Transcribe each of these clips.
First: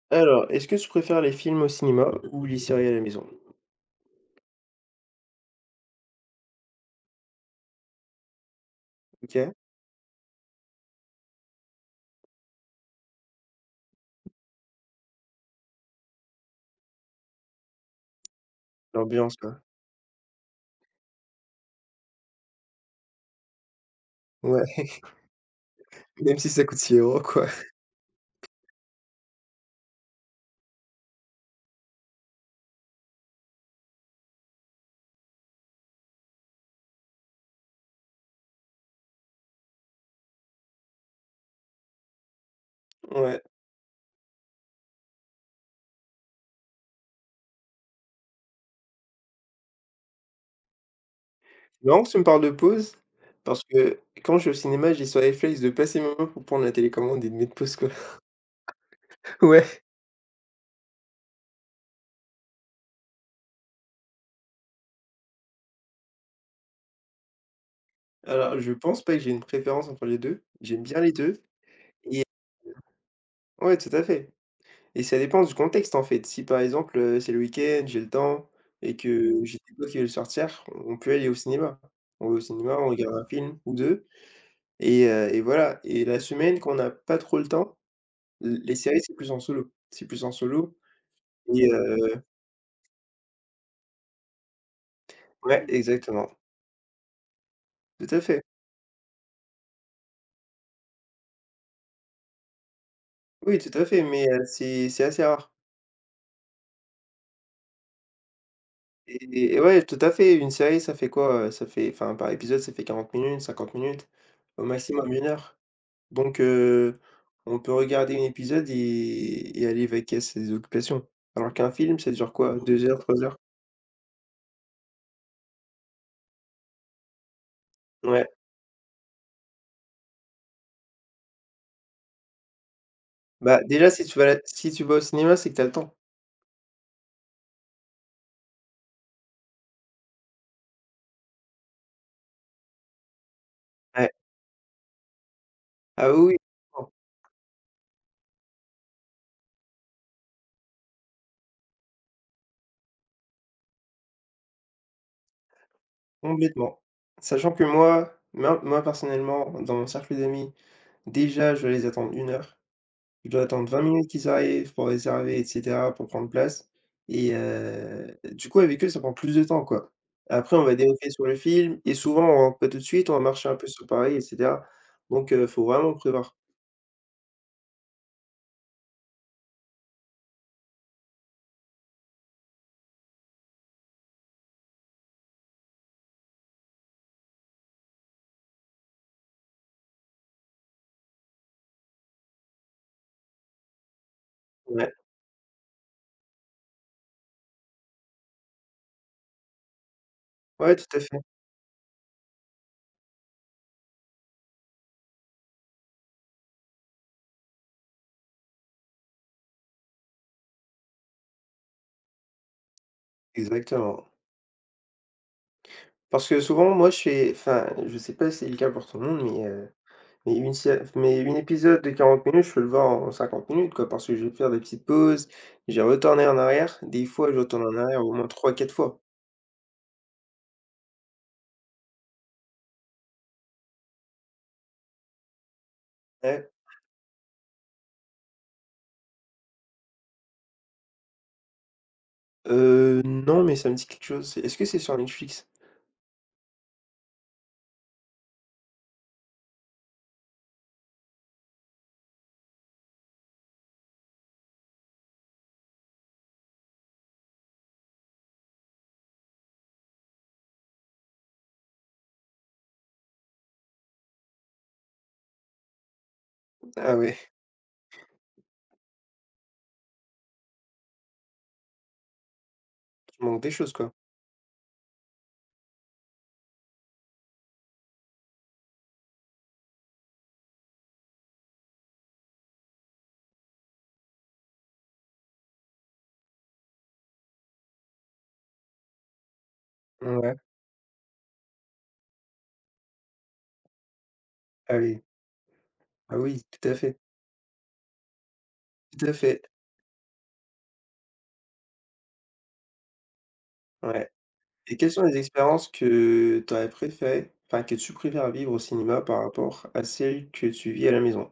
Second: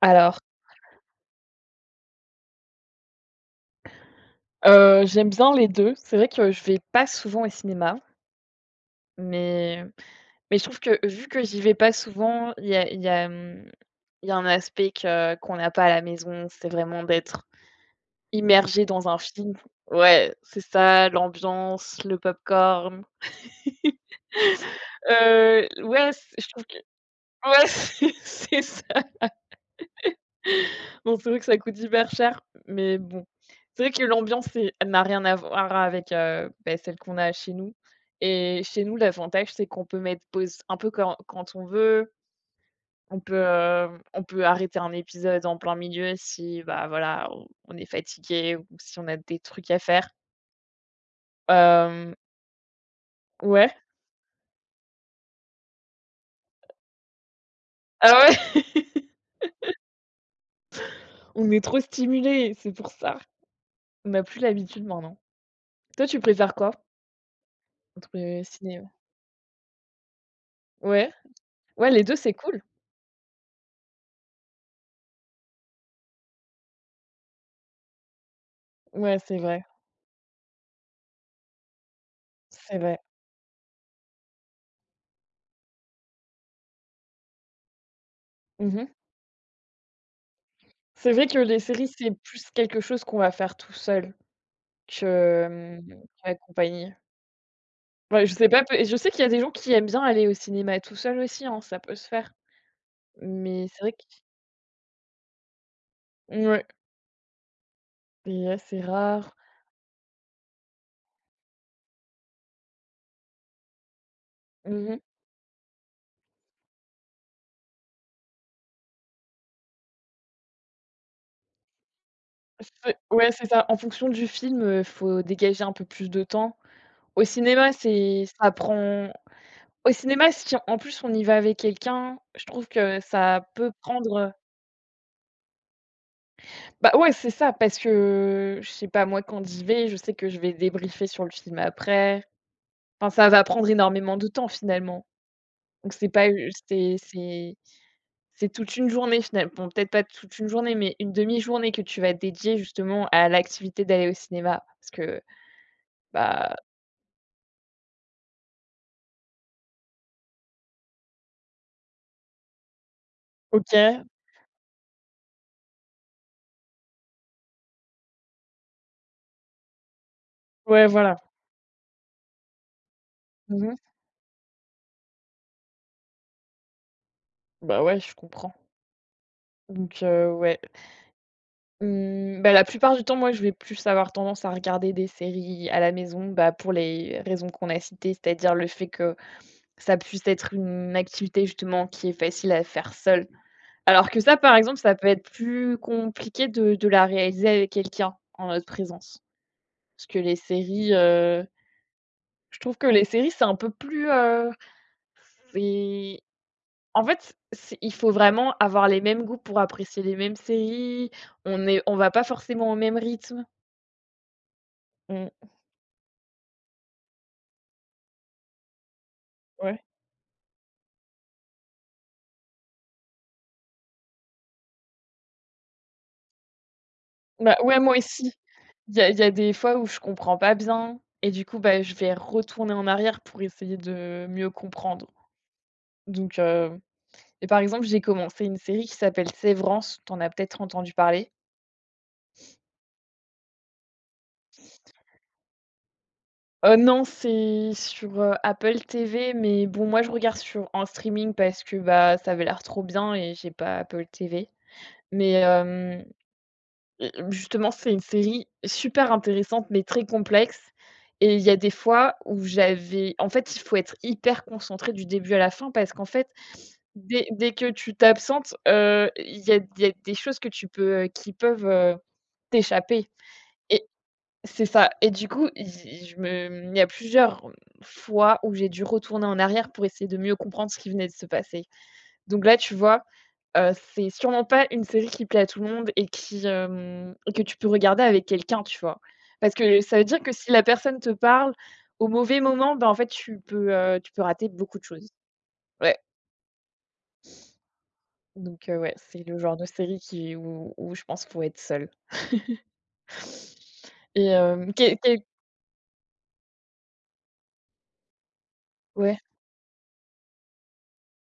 Alors, Alors, est-ce que tu préfères les films au cinéma ou les séries à la maison? J'aime bien les 2. C'est vrai que je vais pas souvent au cinéma, OK. mais mais je trouve que vu que j'y vais pas souvent, il y a, mmh, il y a un aspect que qu'on n'a pas à la maison, c'est vraiment d'être immergé dans un L'ambiance, film. quoi. Ouais, c'est ça, l'ambiance, le popcorn. Ouais, Ouais, c même je si trouve ça que coûte 6 €, quoi. ouais, c'est ça. Bon, c'est vrai que ça coûte hyper cher, mais bon. C'est vrai que l'ambiance, c'est elle n'a rien à voir avec, celle qu'on a chez nous et chez nous, l'avantage, c'est qu'on peut mettre pause un peu quand on veut. On peut, Ouais. heu, on peut arrêter un épisode en plein milieu si, bah, voilà, on est fatigué ou si on a des trucs à faire. C'est marrant, Hem, tu me parles de pause, parce ouais. que quand je vais au cinéma, j'ai ce réflexe de passer ma main pour prendre la télécommande et de mettre pause, quoi. Ah ouais, Ouais. on est trop stimulé, c'est pour ça. On a plus l'habitude maintenant. Toi, tu préfères quoi entre Alors, je ciné, ouais? pense pas que j'ai une préférence entre les 2. J'aime bien Ouais? les 2. Ouais, les 2 Et c'est cool. ouais, tout à fait, et ça dépend du contexte, en fait. Si, par exemple, c'est le week-end, j'ai le temps et Ouais, que c'est j'ai vrai, des potes qui veulent sortir, on peut aller au cinéma. On va au cinéma, c'est on vrai. regarde un film ou 2. Et voilà, et la semaine quand on n'a pas trop le temps, l Mmh les mh. séries, c'est plus en solo. C'est plus en solo. C'est vrai que les et séries, heu c'est plus quelque chose qu'on va faire tout seul ouais, que, mmh, exactement. qu'en compagnie. Tout à Ouais, je fait. sais pas, peut je sais qu'il y a des gens qui aiment bien aller au cinéma tout seul aussi, hein, ça peut se faire. Oui, Mais tout c'est à vrai que fait, mais c'est assez rare. mouais, c'est assez rare. Et ouais, tout à fait. Une série, ça fait quoi, ça fait, enfin, par épisode, ça fait 40 minutes, 50 minutes, au Mmh mh. maximum 1 heure. Donc, on peut regarder un épisode et aller vaquer à ses occupations. Alors qu'un film, ça dure quoi? 2 C'est heures, 3 Ouais, heures? c'est ça. En fonction du film, faut dégager un peu plus de temps. Au cinéma, c'est Ouais. ça prend Au cinéma, si en plus on y va avec quelqu'un, je trouve que ça Bah, peut déjà, prendre. Si tu vas au cinéma, c'est que t'as le temps. Bah, ouais, c'est ça, parce que, je sais pas, moi, quand j'y vais, je sais que je vais débriefer sur le film après. Enfin, ça va prendre Ouais. énormément de temps, finalement. Donc c'est Ah pas, oui, oui. C'est toute une journée, finalement. Bon, peut-être pas toute une journée, mais une demi-journée que tu vas dédier, justement, à l'activité d'aller au cinéma. Parce que, bah, Complètement. Sachant que moi, moi personnellement, dans mon cercle d'amis, déjà je dois les attendre 1 heure. Je dois attendre 20 OK, minutes qu'ils arrivent pour réserver et cetera, pour prendre place, et du coup avec eux ça prend plus de temps, quoi. Après on va ouais, débriefer voilà. sur le film, et souvent on rentre pas tout de suite, on va marcher un peu Mmh. sur Paris et cetera. Donc, faut vraiment prévoir. Bah, ouais, je comprends. Donc ouais. Mmh, Bah, la plupart du temps, moi, je vais plus avoir tendance à regarder des séries à la maison, bah, pour les raisons qu'on a citées, c'est-à-dire le fait que ça puisse être une activité justement qui est facile à faire seule. Alors que ça, par exemple, Ouais, ça peut être plus compliqué de la réaliser avec quelqu'un en notre présence. Parce que les ouais, tout séries, à fait, je trouve que les séries, c'est un peu plus, c'est en fait, c'est il faut vraiment avoir les mêmes goûts pour apprécier les mêmes séries. On va pas forcément au même rythme. exactement. On Parce que souvent moi je fais, enfin, je sais pas si c'est le cas pour tout le monde, mais. Ouais. Mais une sé Mais une épisode de 40 minutes, je peux le voir en 50 minutes, quoi, parce que je vais faire des petites pauses. J'ai retourné en arrière. Des fois, je Bah, retourne en ouais, moi arrière au moins aussi. trois, quatre Il y fois. a il y a des fois où je comprends pas bien et du coup, bah, je vais retourner en arrière pour essayer de mieux comprendre. Donc Ouais, et par exemple, j'ai commencé une série qui s'appelle Sévrance, t'en as peut-être entendu parler? Non, mais ça me dit quelque chose. C'est Est-ce que c'est sur Netflix? Non, c'est sur, Apple TV, mais bon, moi, je regarde sur en streaming parce que, bah, ça avait l'air trop bien et j'ai pas Apple TV. Mais et justement, c'est une série super intéressante, mais très complexe et il y a des fois où j'avais en fait, il faut être hyper concentré du début à la fin parce qu'en fait, Ah ouais, dès que tu t'absentes, il y a des choses que qui peuvent, t'échapper. il manque des choses, Et quoi. c'est ça et du coup, il je me il y a plusieurs fois où j'ai dû retourner en arrière pour essayer de mieux comprendre ce qui venait de se passer. Donc là, tu vois, c'est sûrement pas une série qui plaît à tout le monde et qui, hem et que tu peux regarder avec quelqu'un, tu vois? Parce que ça veut dire que Ouais. si la personne te parle au mauvais moment, bah, en fait, tu peux rater Ah beaucoup de oui. choses. Ouais. Ah oui, tout à fait, Donc ouais, tout à c'est le fait. genre de série qui où où je pense qu'il faut être seul. Ouais, Et hem, et quelles quel sont les quel expériences que tu aurais préféré, enfin, que tu préfères vivre au cinéma Ouais, par rapport à celles que tu vis à la maison?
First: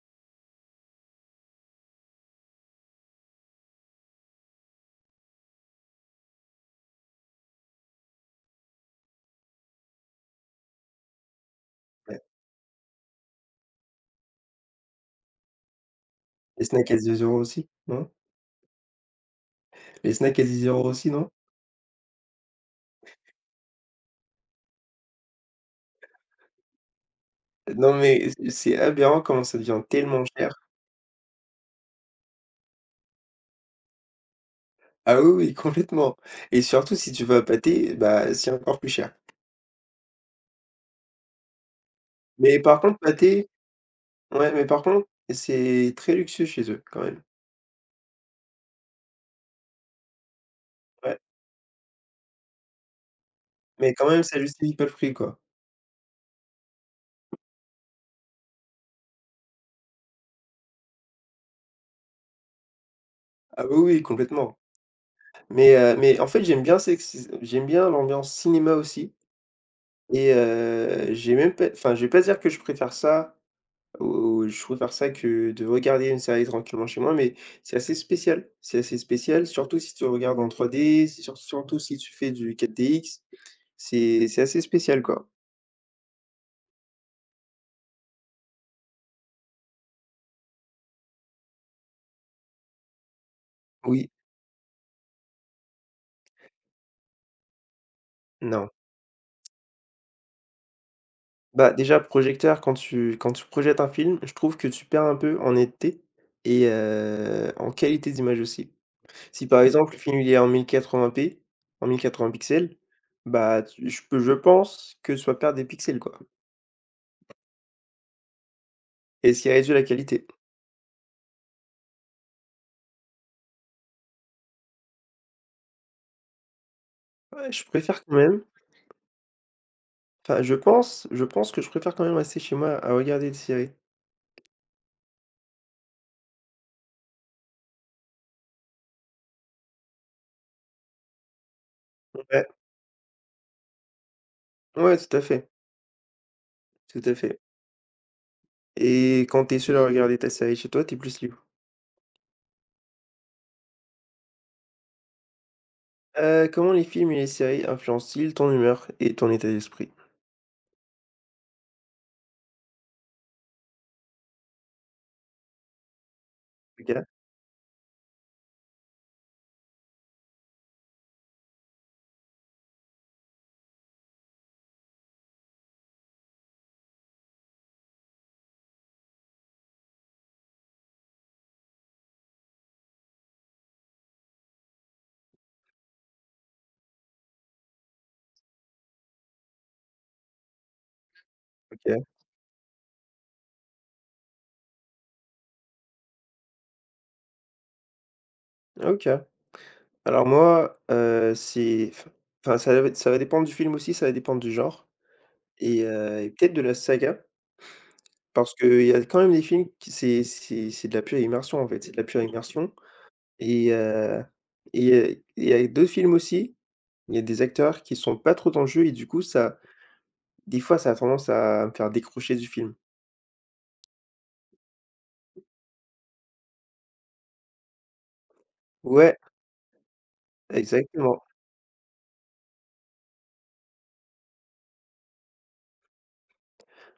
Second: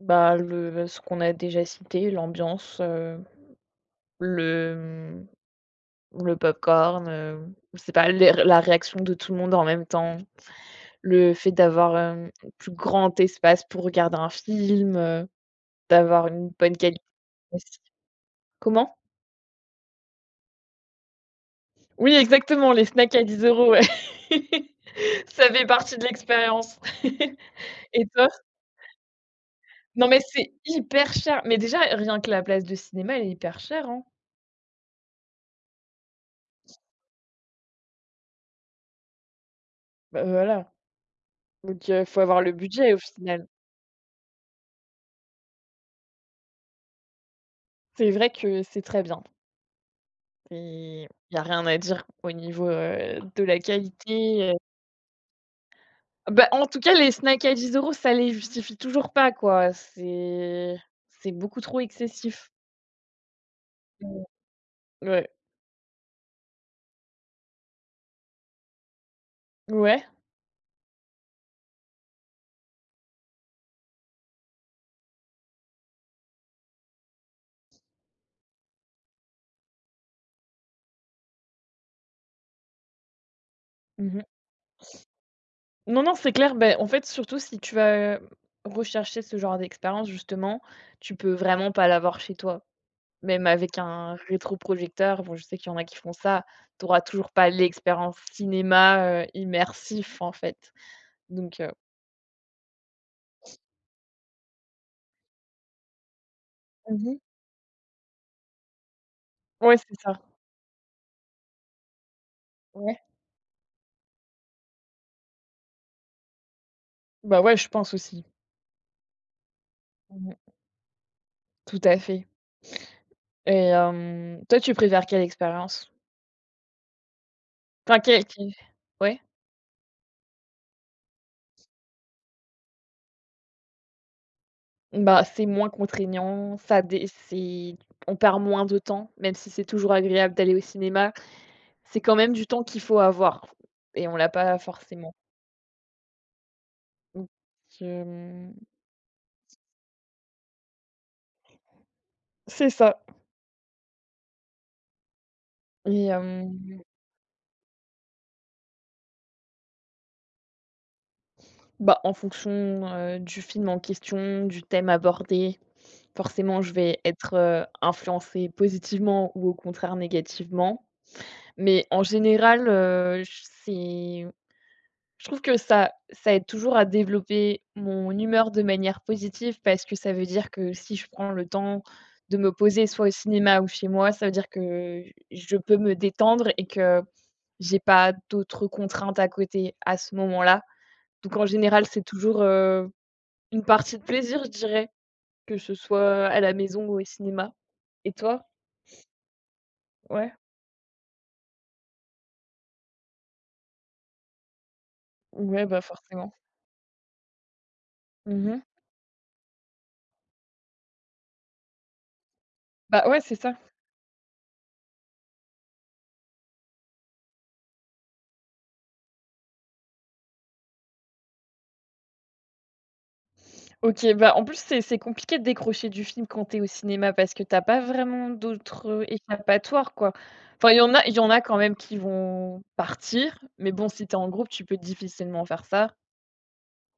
bah, le ce qu'on a déjà cité, l'ambiance, le, mmh, le popcorn, je sais pas, les la réaction de tout le monde en même temps, le fait d'avoir, Ouais. Un plus grand espace pour regarder un film, d'avoir une Les bonne snacks à qualité 10 € aussi, aussi. non? Comment? Les snacks à 10 € aussi, non? Oui, exactement, les snacks à 10 €, ouais. Ça fait partie de l'expérience. Non, Et toi? mais c'est aberrant comment ça devient Non, mais tellement c'est cher. hyper cher. Mais déjà, rien que la place de cinéma, elle est hyper chère, hein. Ah oui, oui, complètement, et surtout si tu vas à pâté, bah, c'est encore plus cher. Bah, voilà, donc faut avoir le Mais par budget au contre final. pâté, ouais, mais par contre, c'est très luxueux chez eux quand même. C'est vrai que c'est très bien. Ouais, Il y a rien à dire au niveau, de la mais quand même ça qualité. justifie pas le prix, quoi. Bah, en tout cas, les snacks à 10 euros, ça les justifie toujours pas, quoi. C'est beaucoup trop excessif. Ah oui, oui, Mmh, complètement. ouais, Mais en fait j'aime bien, c'est que c'est, j'aime bien l'ambiance cinéma aussi, ouais. et j'ai même pas, enfin, je vais pas dire que je préfère ça. Je préfère ça que de regarder une série tranquillement chez moi, mais c'est assez spécial. C'est assez spécial, surtout si tu regardes en 3D, surtout si tu fais du 4DX. Mmh. C'est assez spécial, quoi. Non, non, c'est clair. Ben en fait, surtout si tu vas, rechercher ce genre d'expérience justement, tu peux vraiment pas l'avoir chez toi. Même avec Oui, un rétroprojecteur, bon, je sais qu'il y en a qui font ça, tu auras toujours pas l'expérience non. cinéma, immersif, en fait. Donc Bah, déjà, projecteur, quand tu projettes un film, je trouve que tu perds un peu en netteté et mmh mh. heu, en qualité d'image aussi. Si, par Ouais, exemple, c'est le ça. film, il est en 1080p, en 1080 pixels, Ouais. bah, tu je peux je pense que tu vas perdre des pixels, quoi, Bah, ouais, je pense aussi. et ce qui réduit la qualité. Mmh mh. Tout à fait et toi, tu préfères quelle expérience? Ouais, je Enfin, préfère quand quelle même. qui ouais? Enfin, je pense que je préfère quand même rester chez moi à regarder des séries. Bah, c'est moins contraignant, ça dé c'est on perd moins de temps, même si c'est toujours agréable d'aller au cinéma, c'est quand même Ouais, du temps qu'il faut avoir et on l'a pas ouais, forcément. tout à fait, tout à Donc fait, hem, et quand t'es seul à regarder ta série chez toi, t'es plus libre. c'est ça. Et Comment les films et les séries influencent-ils ton humeur et ton état d'esprit? bah, en fonction, du film en question, du thème abordé, forcément je vais OK, être, influencée positivement ou au contraire négativement. Mais en général, j c'est je trouve que ça aide toujours à développer mon humeur de manière positive parce que ça veut dire que si je prends le temps de me poser soit au cinéma ou chez moi, ça veut dire que je peux me détendre et que j'ai pas d'autres contraintes à côté à ce moment-là. Donc en général, c'est OK, toujours, une partie de plaisir, je dirais, que ce soit à la maison ou au cinéma. Et toi? OK. Alors Ouais, moi, c'est, enfin, enfin ça va dépendre du film aussi, ça va dépendre du genre ouais, bah, et forcément. peut-être de la saga, parce Mmh. qu'il y a quand même des films qui c'est de la pure immersion en fait, c'est de la pure immersion. Bah, ouais, c'est ça. et heu il y a d'autres films aussi. Il y a des acteurs qui sont pas trop dans le jeu, et du coup ça, des fois, ça a tendance à me faire décrocher du film. OK, bah, en plus, c'est compliqué de décrocher du film quand t'es au cinéma parce que t'as pas vraiment d'autres, Ouais, échappatoires, quoi. Enfin, il y en a il y exactement. en a quand même qui vont partir, mais bon, si t'es en groupe, tu peux difficilement faire ça,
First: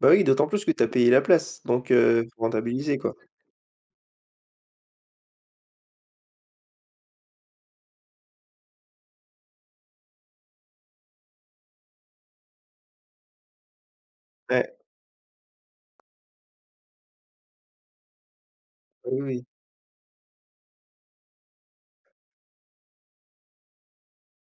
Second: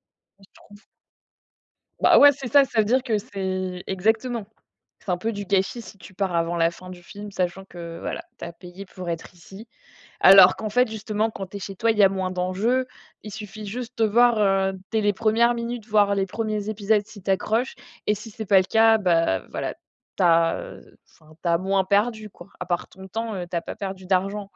Bah, oui, je d'autant plus que trouve. tu as payé la place, donc Bah, heu, ouais, faut c'est ça, ça veut rentabiliser, dire quoi. que c'est exactement. C'est un peu du gâchis si tu pars avant la fin du film, sachant que, voilà, tu as payé pour être ici. Alors qu'en fait, justement, quand tu es chez toi, il y a moins d'enjeux. Il suffit juste de voir, Ouais, dès les premières res minutes, voir les premiers épisodes si tu accroches et si c'est pas le cas, ah oui, bah, oui. voilà, tu as, enfin, moins perdu, quoi. À part ton temps, tu pas perdu d'argent.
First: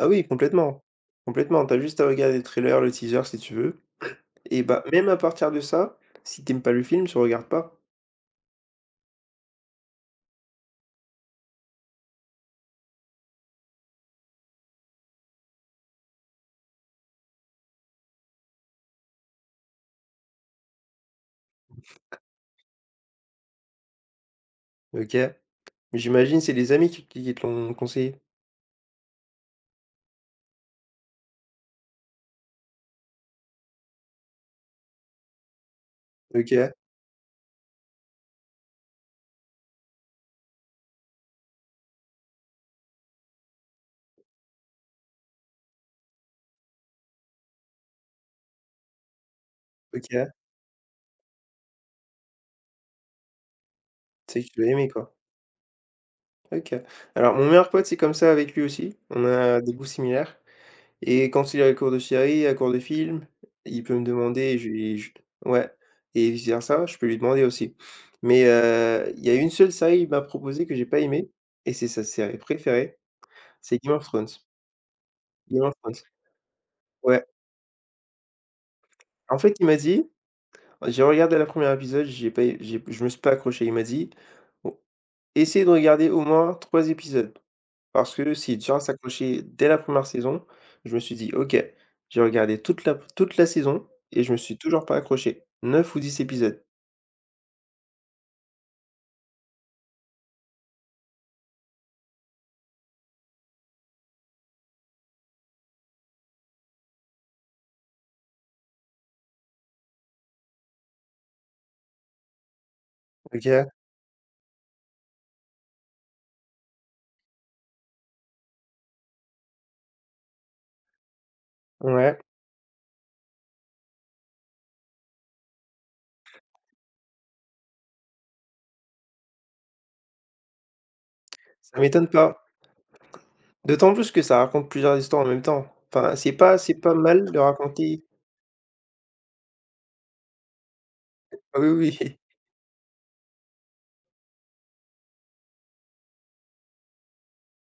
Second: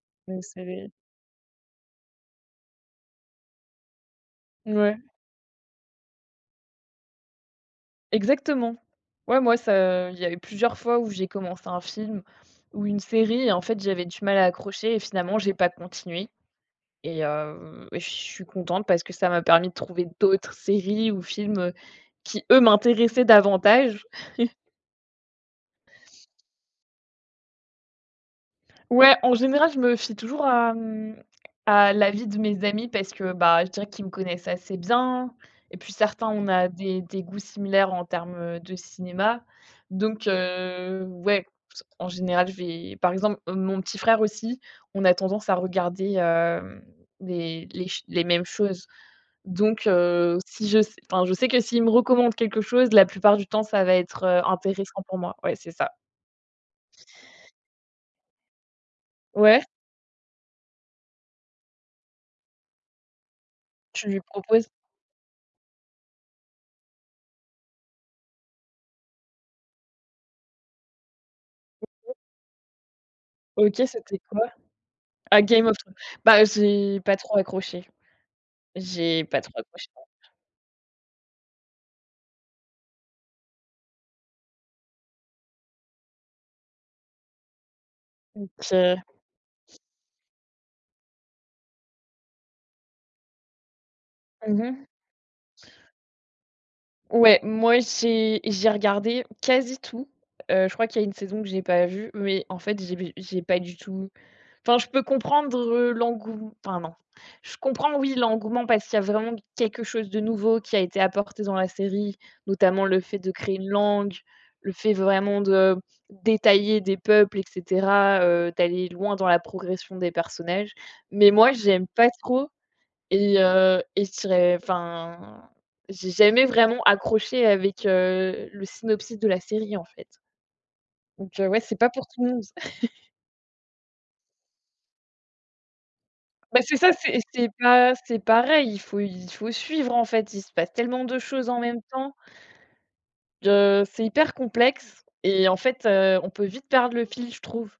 Ah oui, Donc complètement, c'est complètement. T'as juste à regarder le trailer, le teaser si tu veux, et bah, Ouais, même à partir de ça, si t'aimes pas le film, tu regardes pas. exactement. Ouais, moi, ça il y a eu plusieurs fois où j'ai commencé un film ou une série et en fait, j'avais du mal à accrocher et finalement, j'ai pas continué. Et je suis contente parce que ça m'a permis de trouver d'autres séries ou films, qui eux m'intéressaient davantage. OK. J'imagine c'est des amis qui te l'ont conseillé? Ouais, en général, je me fie toujours à l'avis de mes amis parce que, bah, je dirais qu'ils me connaissent assez bien et puis certains, on a OK, des goûts similaires en termes, de cinéma. Donc ouais, en général, je vais par exemple, mon petit frère aussi, on a tendance à regarder, les mêmes choses. Donc OK. Si je sais enfin, je sais que s'il me recommande quelque chose, la plupart du temps, ça va être, C'est que tu l'as aimé, intéressant quoi. pour moi. Ouais, c'est ça. OK. Alors mon meilleur pote, c'est comme ça avec lui aussi. On a Ouais, des goûts similaires, et quand il est à court de série, à court de film, il peut me tu lui demander et proposes. je lui je ouais, et vice versa, je peux lui demander aussi. Mais, il y a une seule série il m'a proposée que j'ai pas aimée, et c'est sa série préférée, OK, c'est Game of c'était Thrones. quoi? Ah, Game Game of of Thrones. Thrones. Bah, j'ai pas Ouais. trop accroché. J'ai En pas trop fait, il m'a accroché dit, j'ai regardé la première épisode, j'ai pas é j'ai je me suis pas accroché. Il m'a dit: «Bon, essaie de regarder au moins 3 épisodes». Parce que si Django heu s'accrochait dès la première saison, je me suis dit: «OK». J'ai regardé toute la saison et je me suis toujours mmh pas accroché. 9 ou 10 épisodes. Ouais, moi, j'ai regardé quasi tout. Je crois qu'il y a une saison que j'ai pas vue, mais en fait, j'ai pas du tout. Enfin, je peux comprendre, l'engoum enfin non. Je comprends, oui, l'engouement parce qu'il y a vraiment quelque chose de nouveau qui a été apporté dans la série, notamment le fait de OK, créer une langue, le fait vraiment de détailler des peuples et cetera, d'aller loin dans la progression des personnages. Mais moi, j'aime pas ouais, trop et je dirais enfin, j'ai jamais vraiment accroché avec, le synopsis de la série, en fait. Donc ouais, c'est ça pas pour m'étonne tout le pas. monde. D'autant plus que ça raconte plusieurs histoires en même temps. Enfin, c'est pas Bah, c'est c'est ça, pas mal de c'est pas raconter. c'est pareil, il faut suivre, en fait. Il se passe tellement de choses Ah en oui, même temps oui, que c'est hyper complexe et en fait, on peut vite perdre le fil, je trouve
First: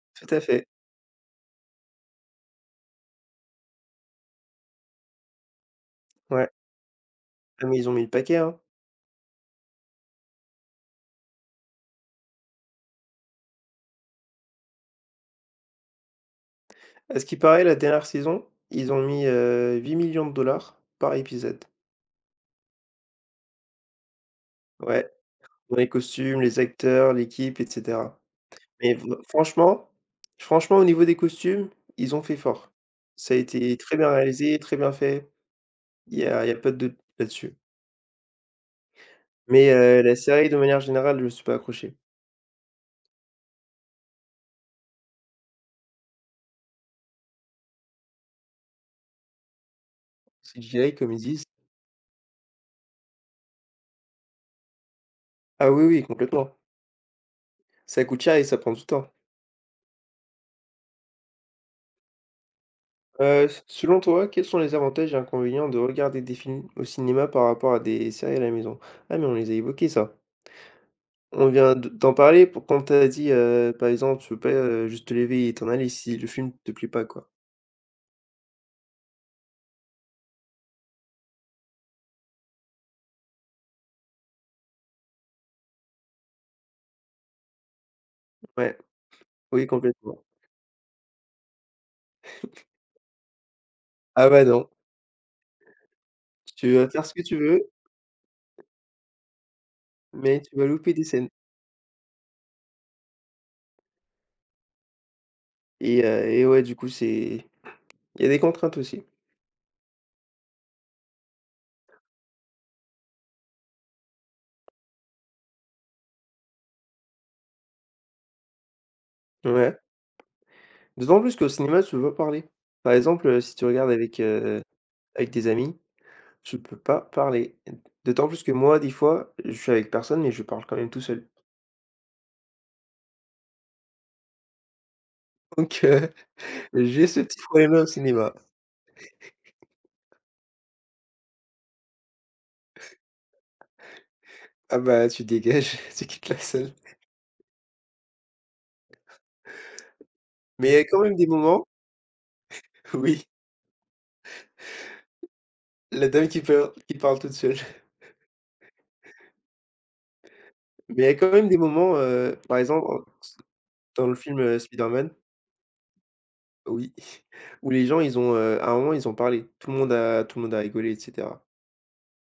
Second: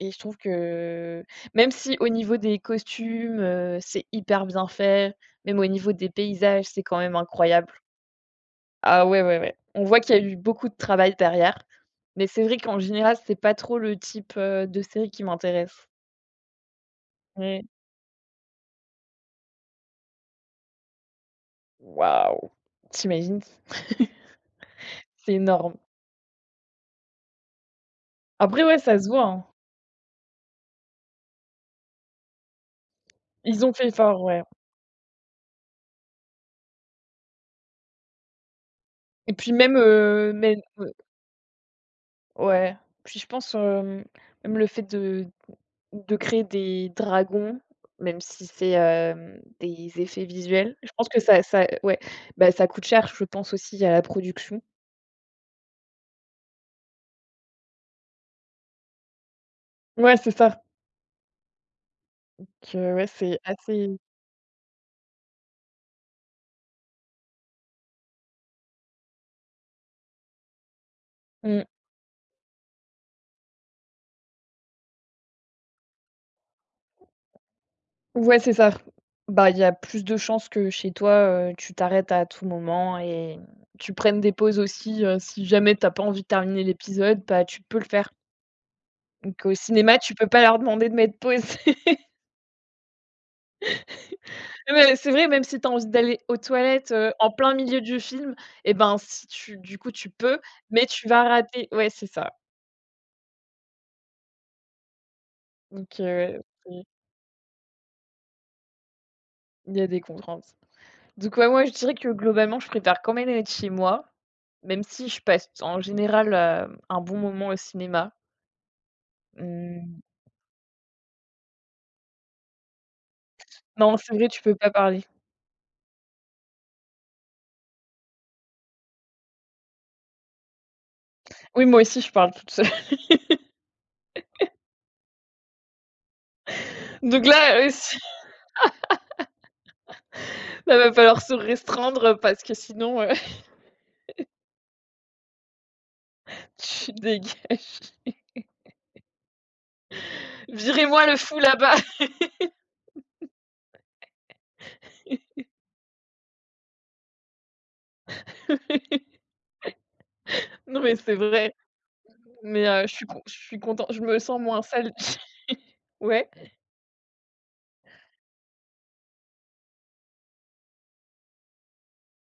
et je tout trouve à fait. que même si au niveau des costumes, c'est hyper bien fait, même au niveau des Ouais. paysages, c'est quand même Ah incroyable. mais ils ont mis le paquet, hein. Ah ouais, ouais, ouais. On voit qu'il y a eu beaucoup de travail derrière, mais c'est vrai qu'en général, c'est pas trop le type, de série qui m'intéresse. À ce qui Ouais. paraît, la dernière saison, ils ont mis, 8 millions de dollars par épisode. Waouh! Tu imagines? Ouais. C'est énorme. Pour les costumes, les acteurs, l'équipe et cetera. Après, ouais, Mais ça se v voit, hein. franchement franchement, au niveau des costumes, ils ont fait fort. Ça a Ils ont été fait très bien fort, ouais. réalisé, très bien fait. Il y a pas de doute là-dessus. Et puis Mais même, heu, la heu, série, de même, manière heu générale, je ne suis pas accroché. ouais. Puis je pense, même le fait de créer des dragons, même si c'est, des effets C'est visuels, je CGI, pense comme que ils ça disent. ça ouais, bah, ça coûte cher, je pense aussi à la production. Ah oui, oui, complètement. Ça coûte cher et ça prend du temps. Ouais, c'est ça, que ouais, c'est S assez Selon toi, quels sont les avantages et inconvénients de regarder des films au cinéma par rapport à des séries à la maison? Ah mais on les a évoqués, ça. On mmh. vient de d'en parler, pour quand t'as dit, par exemple, tu veux pas, juste te lever et t'en aller si le film te plaît pas, quoi? Ouais, c'est ça. Bah, il y a plus de chances que chez toi, tu t'arrêtes à tout moment et tu prennes des pauses aussi, si jamais tu as pas envie de terminer l'épisode, bah, tu peux le faire. Ouais, Donc au oui, cinéma, tu complètement. peux pas leur demander de mettre pause. Ah bah, non, Mais c'est vrai, même si tu as envie d'aller aux tu vas toilettes, faire ce que en tu plein veux, milieu du film et ben, si tu du coup, tu peux, mais tu vas mais louper des tu vas scènes. rater, ouais, c'est ça. Donc et heu et ouais, du oui, coup, c'est il y a des contraintes aussi. il y a des contraintes. Donc ouais, moi, je dirais que globalement, je préfère quand même être chez moi, même si je passe en général, un bon moment au cinéma. Ouais, Mmh, d'autant plus qu'au cinéma, tu veux pas parler. Par exemple, si tu regardes non, c'est avec, vrai, tu peux heu, pas parler. avec des amis. Je peux pas parler. D'autant plus que moi, des fois, je suis avec personne, mais je parle quand même tout seul. Oui, moi aussi, je parle toute seule. Donc, j'ai ce Donc petit là, problème-là au cinéma. là, va falloir se restreindre parce que sinon. Ah bah, tu dégages, tu quittes la salle. Tu dégages. Mais il y a quand Virez-moi même le des fou moments. là-bas! Oui, la dame qui parle toute seule. Non, mais Mais il y c'est a quand même vrai. des moments, par Mais, exemple, en je suis content, je dans le me film, sens moins sale. Spider-Man. Ouais? Oui, où les gens, à un moment, ils ont parlé. Tout le monde a rigolé et cetera.